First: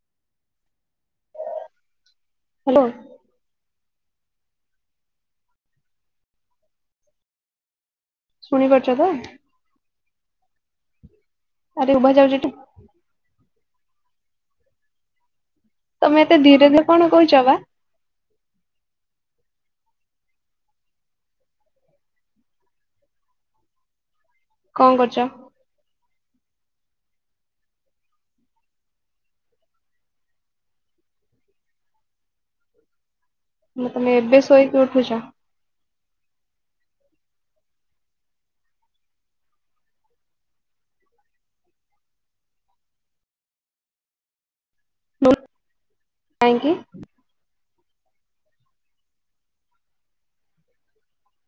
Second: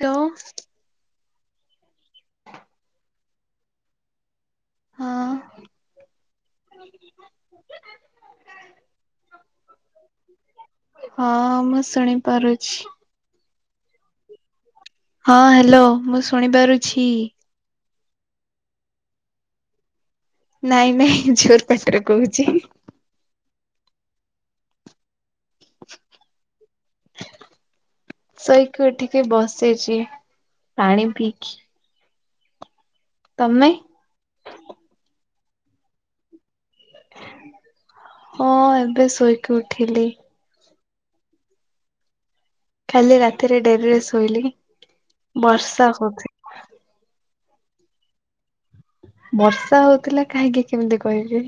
Hello. Hello. ହଁ। [unintelligible] ଶୁଣିପାରୁଛ ତ? ହଁ ମୁଁ ଆରେ ଉଭା ଶୁଣି ଯାଉଛି ଟି ପାରୁଛି। ହଁ ହ୍ୟାଲୋ ତମେ ମୁଁ ଏତେ ଶୁଣି ଧୀରେ ଧୀରେ ପାରୁଛି। କଣ କହୁଛ ବା ନାଇଁ ନାଇଁ ଜୋର୍ ପାଟିରେ କହୁଛି। କଣ କରୁଛ? ସୋଇକି ଉଠିକି ବସିଛି ପାଣି ପିଇକି। ତମେ। ନା ତମେ ଏବେ ଶୋଇକି ଉଠୁଛ? ହଁ ଏବେ ଶୋଇକି ଉଠିଲି। କାଲି ରାତିରେ ଡେରିରେ ଶୋଇଲି ବର୍ଷା ହଉଥି କାହିଁକି? ବର୍ଷା ହଉଥିଲା କାହିଁକି କେମିତି କହିବି?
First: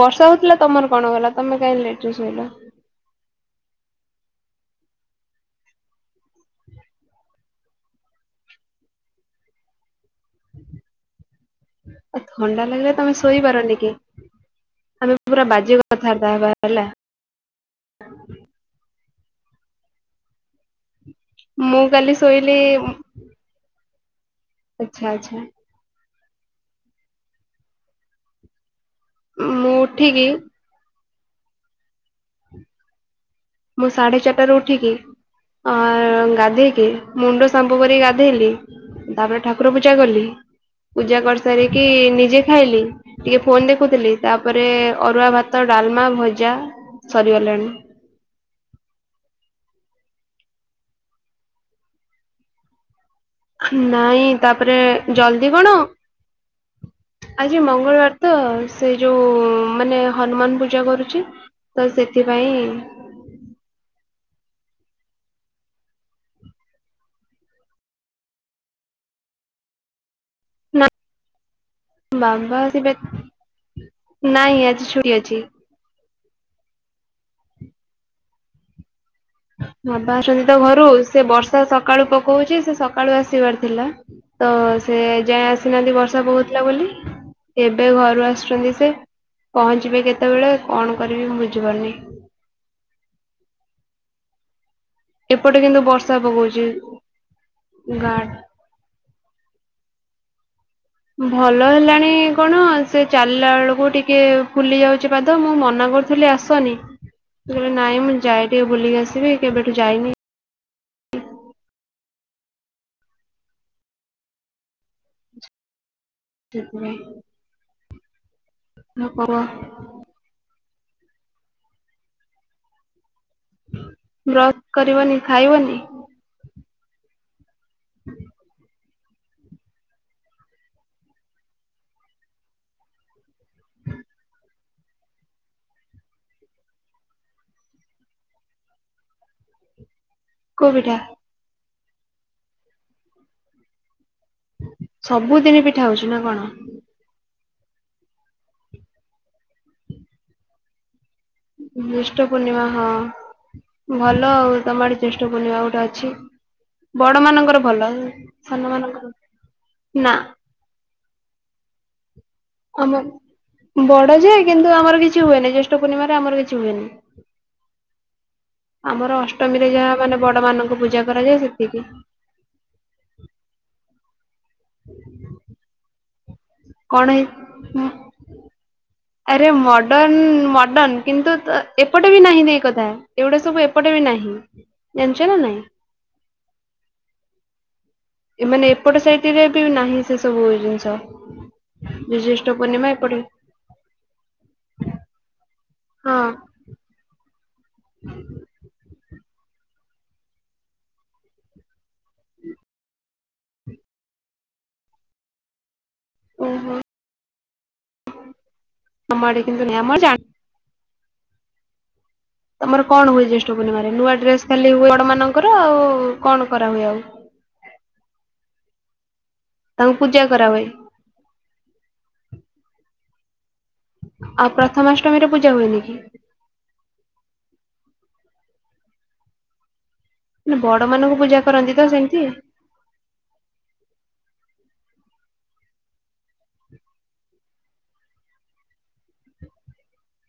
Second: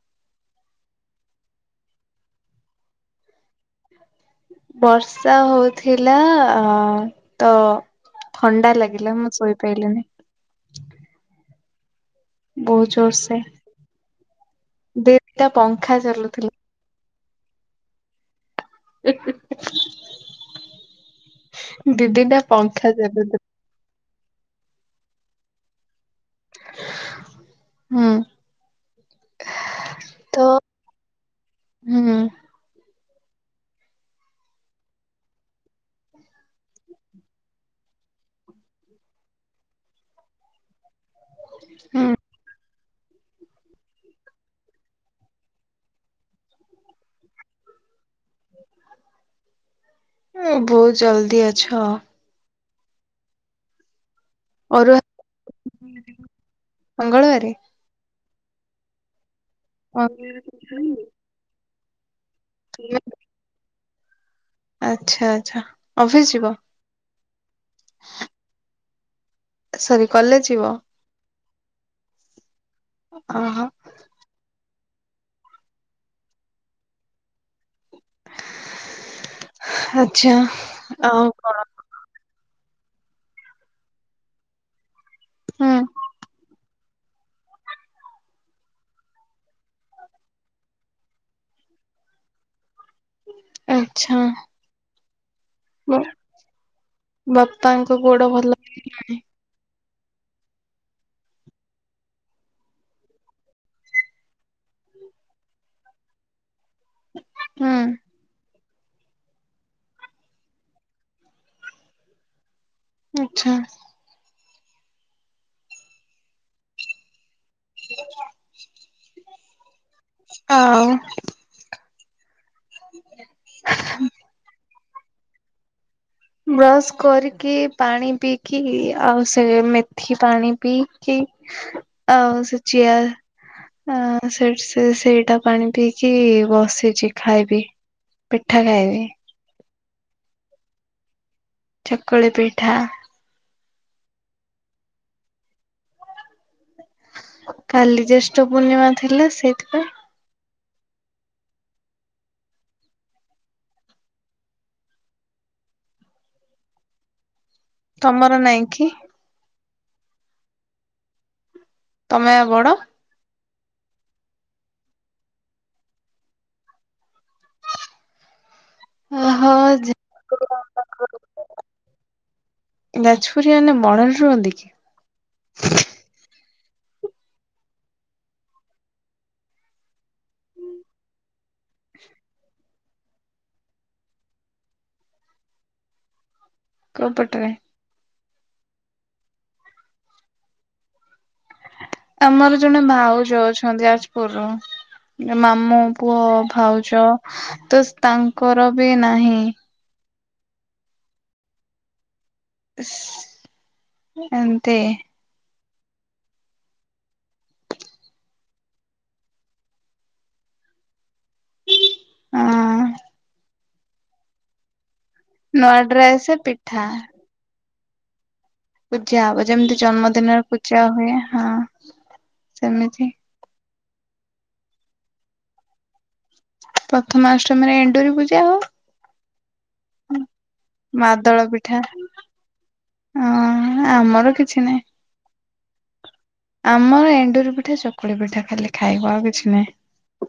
ବର୍ଷା ହଉଥିଲା ତମର କଣ ଗଲା ତମେ କାହିଁ ଲେଟ୍ ରେ ଶୋଇଲ? ବର୍ଷା ହଉଥିଲା ଆ ତ ଥଣ୍ଡା ଲାଗିଲା ମୁଁ ଶୋଇପାଇଲିନି। ଥଣ୍ଡା ବହୁତ ଲାଗିଲେ ତମେ ଜୋରସେ। ଶୋଇପାରନି କି? ଆମେ ପୁରା ଦିଦିଟା ବାଜ୍ୟ ପଙ୍ଖା କଥାବାର୍ତା ଚାଲୁଥିଲା। ହେବା ହେଲା। ମୁଁ କାଲି ଦିଦିଟା ଶୋଇଲି ପଙ୍ଖା ଦେବେ ତ ଆଚ୍ଛା ଆଚ୍ଛା। ହୁଁ ମୁଁ ଉଠିକି ହୁଁ ମୁଁ ସାଢେ ଚାରିଟାରୁ ଉଠିକି ଆ ଗାଧେଇକି ମୁଣ୍ଡ ସାମ୍ବୁ କରିକି ଗାଧେଇଲି। ତାପରେ ଠାକୁର ପୂଜା କଲି ପୂଜା କରି ସାରିକି ହୁଁ ନିଜେ ଖାଇଲି ଟିକେ ଫୋନ ଦେଖୁଥିଲି ତାପରେ ଅରୁଆ ଭାତ ଡାଲମା ଭଜା ସରିଗଲାଣି। ବହୁତ ଜଲଦି ଅଛ। ନାଇଁ ତାପରେ ଅରୁଆ ଜଲଦି କଣ ମଙ୍ଗଳବାରେ। ଆଜି ମଙ୍ଗଳବାର ତ ସେ ଯୋଉ ମାନେ ହନୁମାନ ଆଚ୍ଛା ପୂଜା କରୁଛି ତ ସେଥିପାଇଁ [unintelligible] ଆଚ୍ଛା ଆଚ୍ଛା ଅଫିସ୍ ଯିବ? ସରି କଲେଯ ଯିବ? ନା ବାବା ଆସିବେ ଅ ହ ନାଇଁ ଆଜି ଛୁଟି ଅଛି। ବାବା ଆଚ୍ଛା ଆସଛନ୍ତି ତ ଘରୁ ଆଉ ସେ ବର୍ଷା କଣ ସକା ସକାଳୁ ପକଉଛି ସେ ସକାଳୁ ଆସିବାର ଥିଲା ତ ସେ ଯାଏ ହୁଁ ଆସିନାହାନ୍ତି ବର୍ଷା ବହୁଥିଲା ବୋଲି। ଏବେ ଘରୁ ଆସୁଛନ୍ତି ସେ ପହଞ୍ଚିବେ କେତେବେଳେ କଣ କରିବି ମୁଁ ବୁଝିପାରୁନି। ଆଚ୍ଛା। ଏପଟେ କିନ୍ତୁ ବର୍ଷା ପକଉଛି ବାପାଙ୍କ ଗାଁ [unintelligible] ଭଲ ହେଲାଣି କଣ ସେ ଚାଲିଲା ବେଳକୁ ଟିକେ ଫୁଲି ଯାଉଛି ପାଦ ମୁଁ ମନା କରୁ ହି ଆସନି କହିଲେ ନାଇଁ ହୁଁ ମୁଁ ଯାଏ ଟିକେ ବୁଲିକି ଆସିବି କେବେଠୁ ଯାଇନି। ଆଚ୍ଛା। ଠେପୁରା [unintelligible] ନ କର। ଆଉ [unintelligible] ବ୍ରଶ୍ କରିବନି ଖାଇବନି? ବ୍ରଶ୍ କରିକି ପାଣି ପିଇକି ଆଉ ସେ ମେ ଉଠି ପାଣି ପି କି ଆଉ ସେ ଚିଆର୍ ଆ ସେ ସେଇଟା ପାଣି ପିଇକି ବସିଛି ଖାଇବି। ପିଠା ଖାଇବି। କୋଉ ପିଠା? ଚକୁଳି ପିଠା। ସବୁଦିନ୍ ପିଠା ହଉଚି ନାଁ କଣ? କାଲି ଜ୍ୟେଷ୍ଠ ପୂର୍ଣ୍ଣିମା ଥିଲା ସେଇଥିପାଇଁ। ଜେଷ୍ଟ ପୂର୍ଣ୍ଣିମା ହଁ ଭଲ ଆଉ ତମ ଆଡେ ଜେଷ୍ଟ ପୁର୍ଣିମା ଗୋଟେ ଅଛି ବଡ ମାନଙ୍କର ଭଲ ତମର ନାଇଁ ସାନ କି ମାନଙ୍କର ନା ତମେ ବଡ? ଆମ ବଡ ଯେ କିନ୍ତୁ ଆମର କିଛି ହୁଏନି ଜ୍ୟେଷ୍ଠ ପୂର୍ଣ୍ଣିମାରେ ଆମର କିଛି ହୁଏନି। ଆମର ଓହୋ ଅଷ୍ଟମୀରେ ଯାହା ମାନେ ବଡ ମାନଙ୍କୁ ପୂଜା କରାଯାଏ ସେତିକି। ଯାଜପୁରିଆ ମାନେ ବଣରେ ରୁହନ୍ତି କି? [unintelligible] କଣ ହେଇ ଆରେ ମଡର୍ଣ୍ଣ ମଡର୍ଣ୍ଣ କିନ୍ତୁ ତ- ଏପଟେ ବି ନାହିଁ ନାହିଁ ଏ କଥା ଏଗୁଡା ସବୁ ଏପଟେ ବି ନାହିଁ ଜାଣିଚ ନା ନାଇଁ। କୋଉ ପଟରେ? ଏମାନେ ଏପଟ ସାଇଟିରେ ବି ନାହିଁ ସେ ସବୁ ଜିନିଷ। ଜ୍ୟେଷ୍ଠ ଆମର ଜଣେ ପୂର୍ଣ୍ଣିମା ଏପଟେ ଭାଉଜ ଅଛନ୍ତି ଯାଜପୁରରୁ। ମାମୁଁ ପୁଅ ହଁ ଭାଉଜ ତ ତାଙ୍କର ବି ନାହିଁ। ଏମତି ଓହୋ ଆମର କିନ୍ତୁ ଆମର ହଁ। ତମର କଣ ହୁଏ ଜ୍ୟେଷ୍ଠ ପୂର୍ଣ୍ଣିମାରେ ନୂଆ ଡ୍ରେସ ଖାଲି ହୁଏ ବଡ ମାନଙ୍କର ନୂଆ ଆଉ ଡ୍ରେସ କଣ କରା ହୁଏ ପିଠା ଆଉ। ପୂଜା ହବ ଯେମିତି ତାଙ୍କୁ ପୂଜା ଜନ୍ମଦିନରେ କରାହୁଏ ପୂଜା ହୁଏ ହଁ ସେମିତି। ଆଉ ପ୍ରଥମାଷ୍ଟମୀରେ ପୂଜା ହୁଏନି କି? ପ୍ରଥମାଷ୍ଟମୀରେ ଏଣ୍ଡୁରି ପୂଜା ହବ। ନା ବଡ ମାନଙ୍କୁ ପୂଜା କରନ୍ତି ତ ସେମିତି। ଓହୋ ଆମର କିଛି ନାହିଁ। ଆମର ଏଣ୍ଡୁରି ପିଠା ଚକୁଳି ପିଠା ଖାଲି ଖାଇବ ଆଉ କିଛି ନାହିଁ।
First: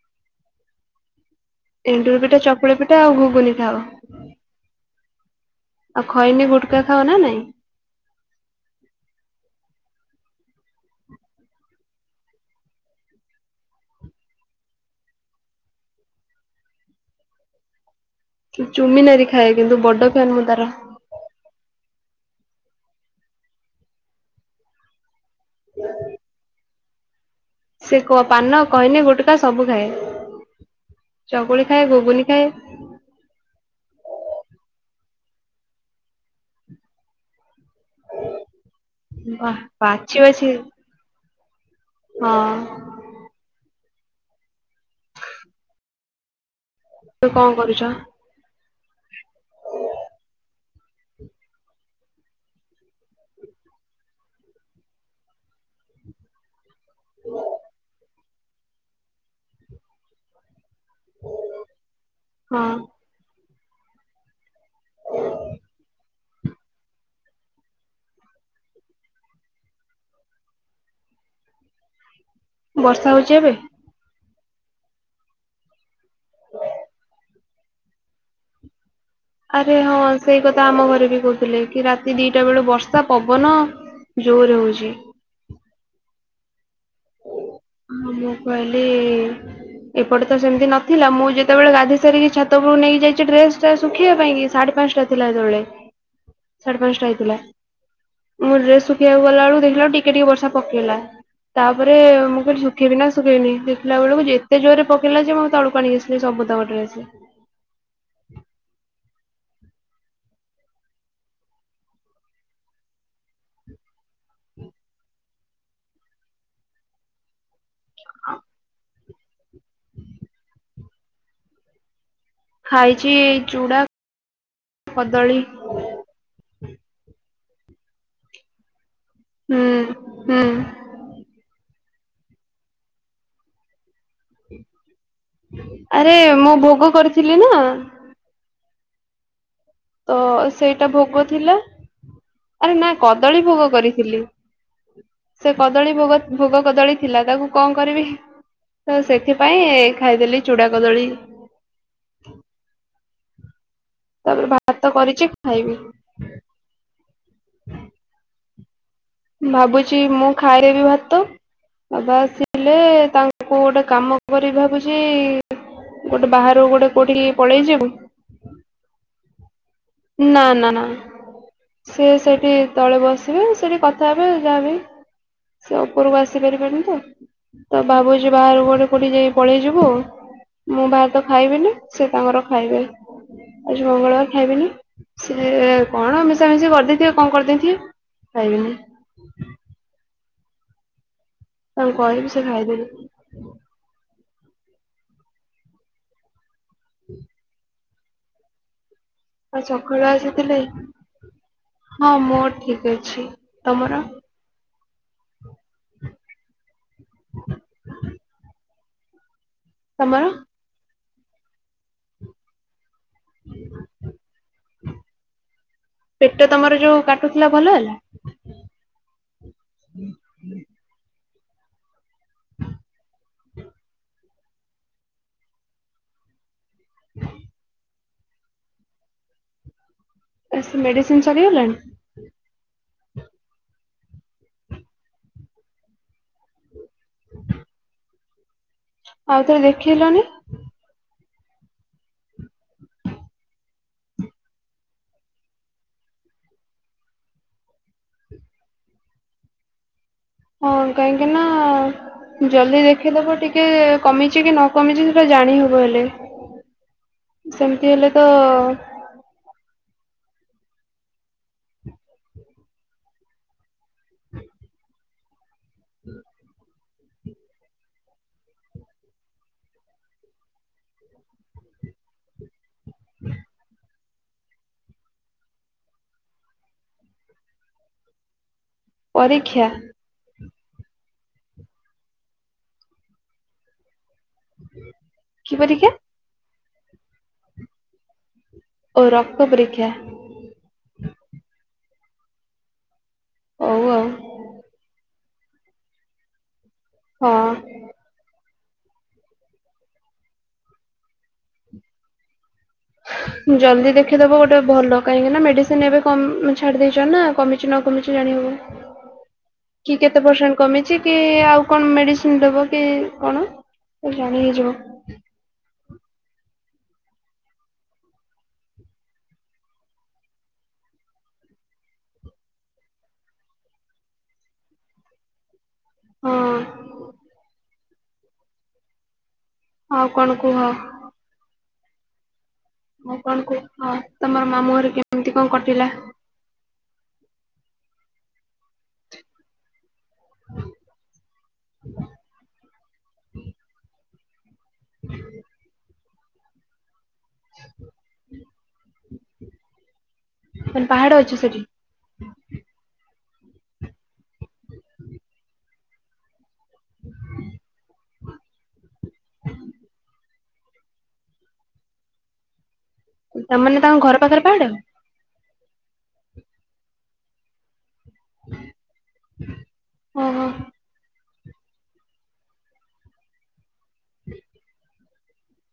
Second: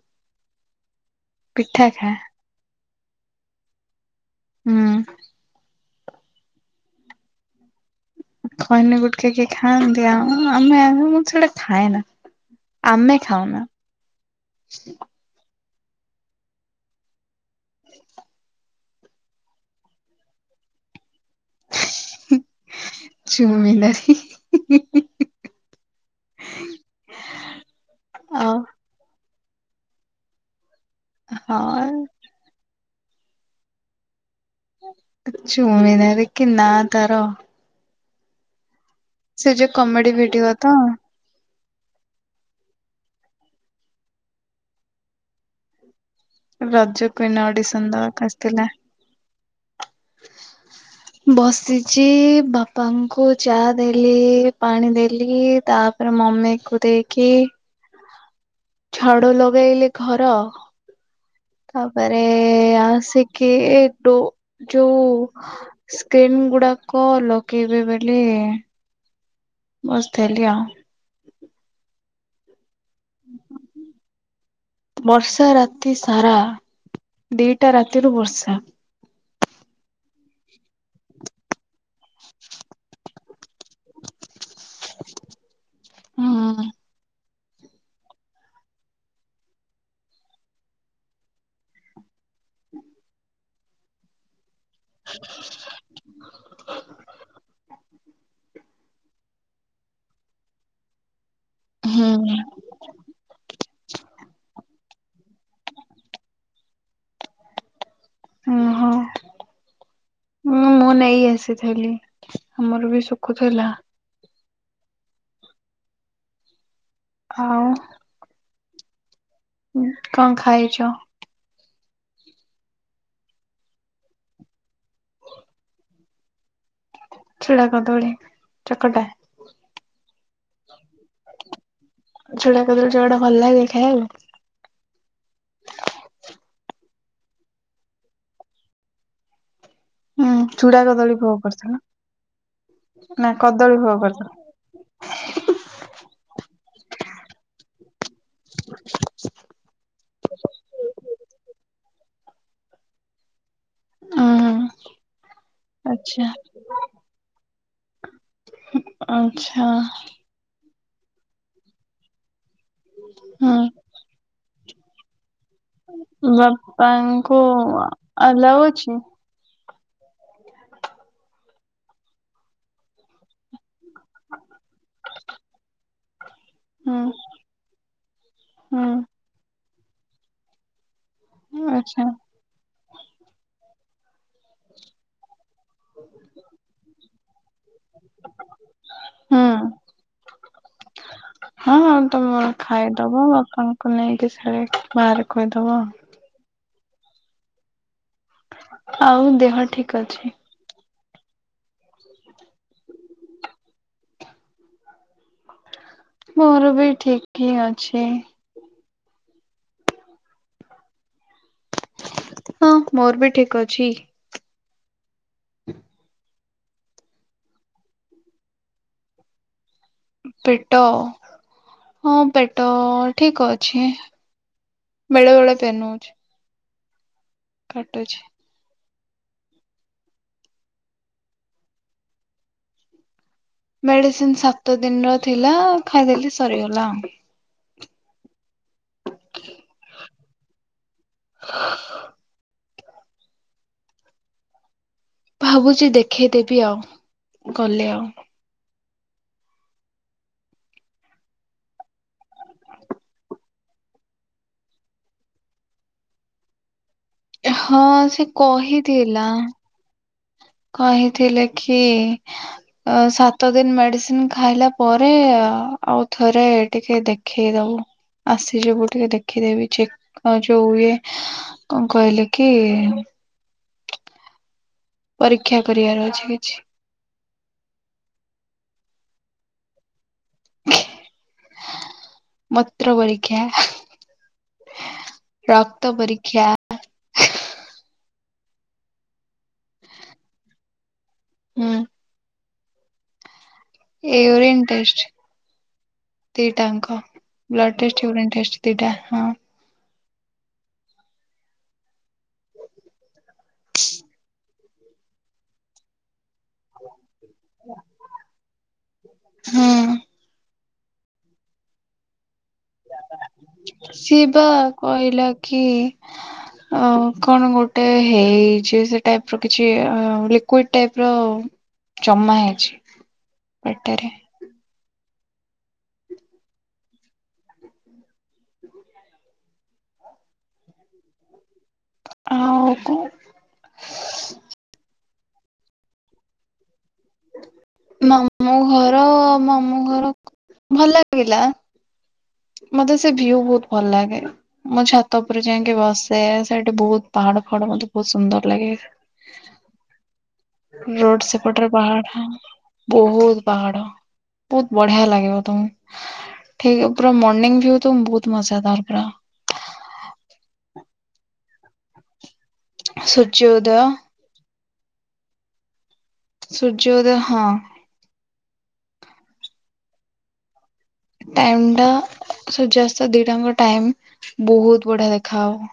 ପିଠା ଖା। ଏଣ୍ଡୁର ପିଠା ଚକୁଳି ପିଠା ଆଉ ଘୁଗୁନି ଖାଅ। ହୁଁ ଆଉ ଖଇନି ଗୁଟକା ଖାଅ ନା ନାଇଁ? ଖଇନି ଗୁଟକା କିଏ ଖାଆନ୍ତି ଆଉ ଆମେ ମୁ ସେଇଟା ଖାଏ ନା। ଆମେ ଖାଉନା। ଚୁମି ନାରୀ ଖାଏ କିନ୍ତୁ ବଡ ଫ୍ୟାନ୍ ମୁଁ ତାର। ଚୁମିିନାରୀ। ହୁଁ। ସେ କ ଆଉ ପାନ ଖଇନି ଗୁଟକା ସବୁ ଖାଏ ଚକୁଳି ଖାଏ ହଁ ଘୁଗୁନି ଖାଏ। ଚୁମିନାରୀ କି ନାଁ ତାର। ସେ ବାଃ ଯୋଉ କମେଡି ବାଛି ବାଛି ଭିଡିଓ ତ। ହଁ। [inaudible] ତୁ ରଜକୁଇନ୍ କଣ କରୁଛ ଅଡିସନ୍ ଦବାକୁ ଆସିଥିଲା। ହ। ବସିଚି ବାପାଙ୍କୁ ଚା ଦେଲି ପାଣି ଦେଲି ତା- ଆଉ ମମି କୁ ଦେଇକି- ଝାଡୁ ଲଗେଇଲି ଘର ତାପରେ ହଁ। ଆସି- କି ଟୁ ଯଉ ସ୍କ୍ରିନ୍ ଗୁଡାକ ଲଗେଇବେ ବୋଲି ବସିଥିଲି ଆଉ। ବର୍ଷା ହଉଚି ଏବେ। ବର୍ଷା ରାତି ସାରା ଦିଟା ରାତିରୁୁ ବର୍ଷା। ଆରେ ହଁ ସେଇ କଥା ଆମ ଘରେ ବି କହୁଥିଲେ କି ରାତି ଦିଟା ବେଳୁ ବର୍ଷା ପବନ ଜୋରେ ହଉଚି। ହୁଁ। ଆଉ ମୁଁ କହିଲି। ଏପଟେ ତ ସେମିତି ନଥିଲା ମୁଁ ଯେତେବେଳେ ଗାଧେଇ ସାରିକି ଛାତ ଉପରକୁ ନେଇକି ଯାଇଛି ଡ୍ରେସ ଟା ଶୁଖିବା ପାଇଁ ସାଢେ ପାଞ୍ଚଟା ଥିଲା ଯେତେବେଳେ ସାଢେ ପାଞ୍ଚଟା ହେଇଥିଲା। ମଁ ଡ୍ରେସ ଶୁଖିବାକୁ ଗଲା ବେଳକୁ ଦେଖିଲା ଟିକେ ଟିକେ ବର୍ଷା ପକେଇଲା ତାପରେ ହୁଁ। ମୁଁ କହିଲି ଦେଖେଇବି ନା ଶୁଖେଇବି ଦେଖିଲା ବେଳକୁ ଯେତେ ଜୋରେ ପକେଇଲା ଯେ ମୁଁ ତଳକୁ ଆଣିକି ଆସିଲି ସବୁ ତକ ଡ୍ରେସ୍। ହୁଁ ମୁଁ ନେଇ ଆସିଥିଲି ଆମର ବି ଶୁଖୁଥିଲା। ଆଉ। [unintelligible] ହୁଁ କଁ ଖାଇଚ? ଖାଇଚି ଚୁଡ଼ା କଦଳୀ। ଛୁଡା କଦଳୀ ଚକଟା। ହୁଁ ହୁଁ। ଚୁଡା କଦଳୀ ଚକଟା ଭଲ ଲାଗେ ଖାଇଆକୁ? ଆରେ ମୁଁ ଭୋଗ କରିଥିଲି ନା। ତ ହୁଁ ଚୁଡା ସେଇଟା କଦଳୀ ଭୋଗ ଥିଲା। କରିଥିଲ ଆରେ ନା କଦଳୀ ଭୋଗ କରିଥିଲି। ସେ କଦଳୀ ଭୋଗ ଭୋଗକଦଳୀ ଥିଲା ତାକୁ କଣ କରିବି ତ ସେଥିପାଇଁ ଖାଇଦେଲି ଚୁଡା କଦଳୀ। ତାପରେ ଭାତ ଉଁ ତ କରିଚି ଖାଇବି। ଆଚ୍ଛା ଆଚ୍ଛା ଭାବୁଚି ମୁଁ ଖାଇବି ଭାତ ବାବା ଆସିଲେ ତାଙ୍କୁ ହୁଁ ଗୋଟେ କାମ କରିବି ଭାବୁଚି ଗୋଟେ ବାହାରକୁ ଗୋଟେ କୋଉଠି କି ବାପାଙ୍କୁ ପଳେଇ ଯିବି। ଆଲାଉ ଅଛି ନା ନା ନା ସିଏ ସେଠି ତଳେ ବସିବେ ସେଠି କଥ୍ କଥା ହେବେ ଯାହା ବି ସେ ଉପରକୁ ଆସିପାରିବେନି ହୁଁ ତ। ତ ଭାବୁଚି ବାହାର କୁ ଗୋଟେ କୋଠି ହୁଁ ଯାଇ ପଳେଇ ଯିବୁ ଆଉ। ମୁଁ ଭାତ୍ ଭାତ ଖାଇବିନି ଆଚ୍ଛା ସେ ତାଙ୍କର ଖାଇବେ ଆଜି ମଙ୍ଗଳବାର ଖାଇବିନି। ସେ କଣ ମିଶାମିଶି କରିଦେଇଥିବେ କଣ କରିଦେଇଥିବେ ଖାଇବିନି। ହୁଁ। ହଁ ତାଙ୍କୁ କହିବି ତମେ ସେ ଖାଇଦେବେ ଖାଇଦବ ଆଉ କଁ? କୁନେଇକି ସାଡେ ବାହାରେ ଖୋଇଦବ। ହୁଁ ହଉ। ଆଉ ଚକୁଳିଆ ଆସିଥିଲେ ହଁ ମୋର ଠିକ୍ ଅଛି ତମର? ମୋର ବି ଠିକ୍ ହିଁ ଅଛି। ତମର? ହଁ ମୋର ବି ଠିକ୍ ଅଛି। ପେଟ ତମର ଯୋଉ କାଟୁଥିଲା ଭଲ ହେଲା? ପେଟ ହଁ ପେଟ ଠିକ୍ ଅଛି। ବେଳେବେଳେ ପେନ୍ ହଉଚି। ହୁଁ କାଟୁଛି। ଏ ସେ ମେଡ଼ିସିନ୍ ସରିଗଲାଣି? ମେଡିସିନ୍ ସାତ ଦିନର ଥିଲା ଖାଇଦେଲି ସରିଗଲା ଆଉ। ଆଉଥରେ ଦେଖେଇଲଣିି। ହ ଭାବୁଚି ଦେଖେଇଦେବି ଆଉ ଗଲେ ଆଉ। ହଁ କାହିଁକି ନା ଜଲ୍ଦି ଦେଖିଦବ ଟିକେ କମିଚି କି ନ କମିଚି ସେଟା ଜାଣିହବ ହେଲେ। ହଁ ସେମିତି ହେଲେ ତ ସେ କହିଥିଲା। କହିଥିଲେ ଖି ଆ ସାତ ଦିନି ମେଡିସିନ୍ ଖାଇଲା ପରେ ଆଉ ଥରେ ଟିକେ ଦେଖେଇଦବୁ ଆସିଯିବୁ ଟିକେ ଦେଖିଦେବି ଚେକ୍ ଆ ଯୋଉ ଏ କଣ କହିଲେ କି [inaudible] ପରୀକ୍ଷା କରିଆର ଅଛି କିଛି। ପରୀକ୍ଷା ମୂତ୍ର ପରୀକ୍ଷା। କି ପରୀକ୍ଷା ରକ୍ତ ପରୀକ୍ଷା। ଓ ରକ୍ତ ପରୀକ୍ଷ। ହୁଁ ହଉ ଆଉ ୟୁରିନ୍ ଟେଷ୍ଟ ଦିଟାଙ୍କ ବ୍ଲ ଡ ହଁ ଟେଷ୍ଟ, ୟୁରିନି ଟେଷ୍ଟ ଦିଟା ହଁ ଜଲଦି ଦେଖିଇଦବ ଗୋଟେ ଭଲ କାହିଁକି ନା ମେଡିସିନ ଏବେ କମ ଛାଡି ଦେଇଛ ନା କମିଛି ନ କମିଛି ଜାଣି ହବ କି ହଁ କେତେ ପରସେଣ୍ଟ କମିଛି କି ଆଉ କଣ ମେଡ଼ିସିନ ଦେବ। ସେ ବା କହିଲା କି? ଅଂ କଣ ଗୋଟେ ହେଇଛି ସେ ଟାଇପ ର କିଛି ଲିକ୍ୱିଡ ଟାଇପ ର ଜମା ହେଇଛି ପେଟେରେ ହଁ ଆଉ କଣ କୁହ କଣ ଆଉ କଣ କୁହ ତମର ମାମୁଁ ଘରେ କେମତି କଣ କଟିଲା। ମାମୁଁ ଘର ମାମୁଁ ଘର। ଭଲ ଲାଗିଲା ମତେ ସେ ଭ୍ୟୁ ବହୁତ ଭଲ ଲାଗେ। ମୁଁ ଛାତ ଉପରେ ଯାଇକି ବସେ ସେଇଠି ବହୁତ ପାହାଡ ଫାହାଡ ମତେ ବହୁତ ସୁନ୍ଦର ଲାଗେ। ମାନେ ପାହାଡ ରୋଡ ଅଛି ସେଠି ସେପଟରେ ପାହାଡ଼ ବହୁତ ପାହାଡ ବହୁତ ବଢିଆ ଲାଗିବ ତମକୁ ଠିକ ପୁରା ମର୍ଣ୍ଣିଂ ଭିଉ ତ ବହୁତ ମଜା ଦାର ପୁରା [inaudible] ସୂର୍ଯ୍ୟ ଉଦୟ ତାମାନେେ ତାଙ୍କ ଘର ପାଖରେ ପାହାଡ। ସୂର୍ଯ୍ୟ ଉଦୟ ହଁ ଓହୋ ଟାଇମ ଟା ସୂର୍ଯସ୍ତ ଦିଟାଙ୍କ ଟାଇମ ବହୁତ ବଢିଆ ଦେଖା ହବ।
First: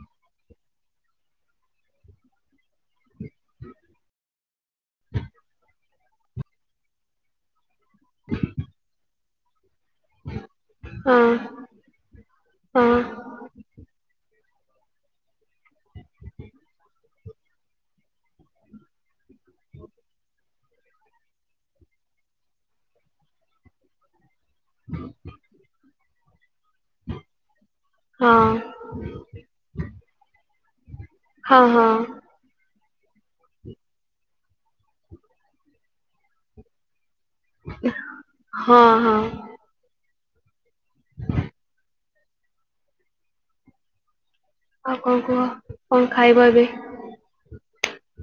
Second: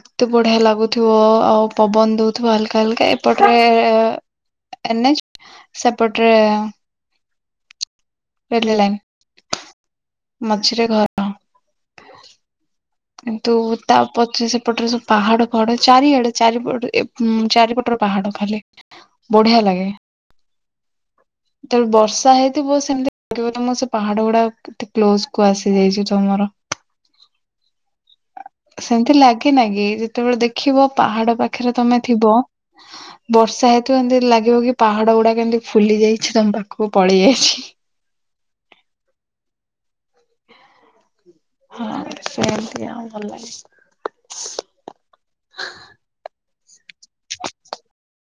ଏତେ ବଢିଆ ଲାଗୁଥିବ ଆଉ ପବନ ଦଉଥିବ ହଲକା ହାଲକା। ଏପଟରେ ଏନ୍ ଏଚ ସେପଟରେ ଟ୍ରେନ ଲାଇନ ମଝିରେ ଘର। ହଁ ହଁ କିନ୍ତୁ ତା ପଛ ସେପଟରେ ସବୁ ପାହାଡ ଫାହାଡ ଚାରିଆଡେ ଚାରିପଟ ହଁ ଚାରିପଟରେ ପାହାଡ ଖାଲି ବଢିଆ ଲାଗେ ଯେତେବେଳେ ବର୍ଷା ହେଇଥିବ ସେମତି ଲାଗିବ ତମ ସେ ପାହାଡ ଗୁଡା ଏତେ କ୍ଲୋଜ କୁ ଆସିଯାଇଛି ତମର ହଁ ସେମିତି ଲାଗେ ନାଗି ଯେତେବେଳେ ଦେଖିବ ପାହାଡ ହଁ ପାଖରେ ହଁ ତମେ ଥିବ [inaudible] ବର୍ଷା ହେତୁ ଏମିତି ଲାଗିବ କି ପାହାଡ ଗୁଡା କେମିତି ଫୁଲି ଯାଇଛି ତମ ପାଖକୁ ପଳେଇ ଆଇଛି। ହଁ ହଁ। ସେମତି ଆଉ ଭଲ ଲାଗେ। ଆଉ କଣ କୁହ କଣ ଖାଇବ ଏବେ